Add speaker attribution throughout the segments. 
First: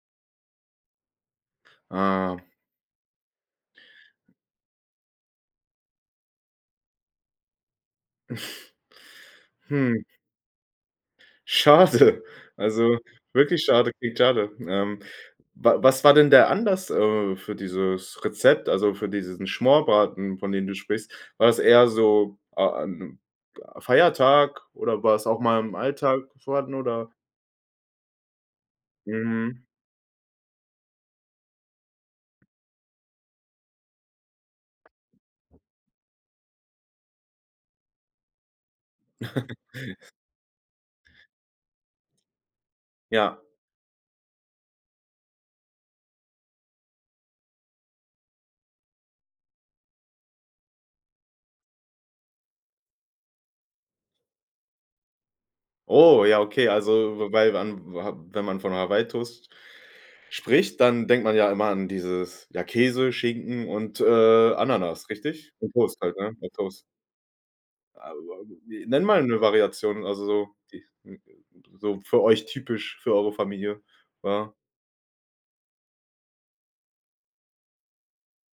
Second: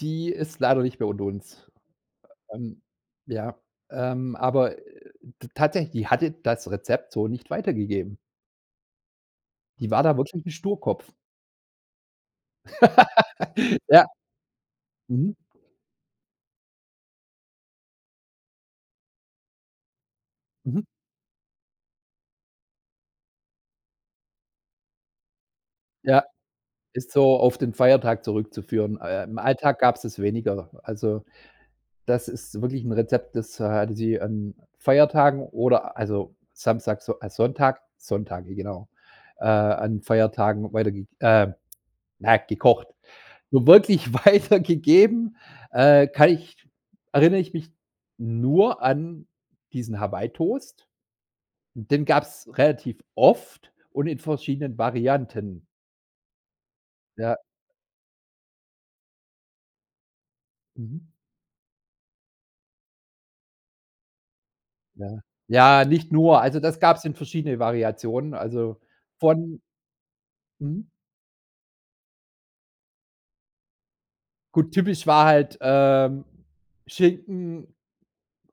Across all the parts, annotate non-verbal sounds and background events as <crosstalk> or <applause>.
Speaker 1: Die ist leider nicht mehr unter uns,
Speaker 2: Ah.
Speaker 1: ähm, ja, ähm, aber, äh, t t tatsächlich, die hatte das Rezept so nicht weitergegeben.
Speaker 2: <chuckles>
Speaker 1: Die war
Speaker 2: Hm.
Speaker 1: da wirklich 'n Sturkopf.
Speaker 2: Schade, also, wirklich
Speaker 1: <laughs>
Speaker 2: schade,
Speaker 1: Ja.
Speaker 2: klingt schade, ähm,
Speaker 1: Mhm.
Speaker 2: wa was war denn der Anlass, äh, für dieses Rezept, also für diesen Schmorbraten, von dem du
Speaker 1: Mhm.
Speaker 2: sprichst? War das eher so a an 'n Feiertag oder war es auch mal im
Speaker 1: Ja,
Speaker 2: Alltag vorhanden
Speaker 1: ist
Speaker 2: oder?
Speaker 1: so auf den Feiertag zurückzuführen. Äh, im
Speaker 2: Mhm.
Speaker 1: Alltag gab's das weniger. Also, das ist wirklich 'n Rezept, das, äh, hatte sie an Feiertagen oder also, Samstag, So äh, Sonntag Sonntage, genau. Äh,
Speaker 2: <chuckles>
Speaker 1: an Feiertagen weiterge äh, na, gekocht.
Speaker 2: Ja.
Speaker 1: Nur wirklich weitergegeben, äh, kann ich erinnere ich mich nur an diesen Hawaii-Toast, den gab's relativ oft und in verschiedenen Varianten.
Speaker 2: Oh, ja, okay, also w w
Speaker 1: Ja.
Speaker 2: weil wa wa wenn man von Hawaii Toast spricht,
Speaker 1: Mhm.
Speaker 2: dann denkt man ja immer an dieses ja, Käse, Schinken und, äh, Ananas,
Speaker 1: Ja,
Speaker 2: richtig? Und
Speaker 1: ja,
Speaker 2: Toast
Speaker 1: nicht
Speaker 2: halt, ne?
Speaker 1: nur.
Speaker 2: Das
Speaker 1: Also,
Speaker 2: Toast.
Speaker 1: das gab's in verschiedene
Speaker 2: A
Speaker 1: Variationen.
Speaker 2: wa
Speaker 1: Also,
Speaker 2: wi nenne mal 'ne
Speaker 1: von
Speaker 2: Variation, also so, die
Speaker 1: Mhm.
Speaker 2: n n so für euch typisch, für eure Familie, war.
Speaker 1: Gut, typisch war halt, ähm, Schinken,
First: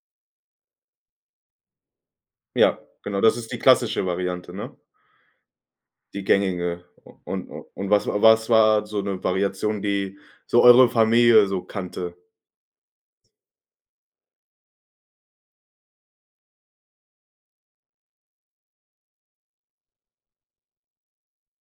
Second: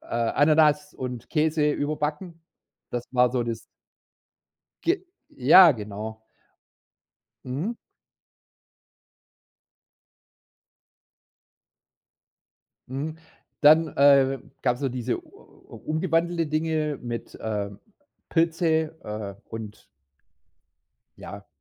Speaker 1: äh, Ananas und Käse überbacken.
Speaker 2: Ja,
Speaker 1: Das
Speaker 2: genau,
Speaker 1: war
Speaker 2: das
Speaker 1: so
Speaker 2: ist die
Speaker 1: das
Speaker 2: klassische Variante, ne?
Speaker 1: Ge ja, genau.
Speaker 2: Die gängige. U und
Speaker 1: Mhm.
Speaker 2: und was was war so 'ne Variation, die so eure Familie so kannte?
Speaker 1: Mhm. Dann, äh, gab's noch so diese u u umgewandelte Dinge mit, äh, Pilze, äh, und ja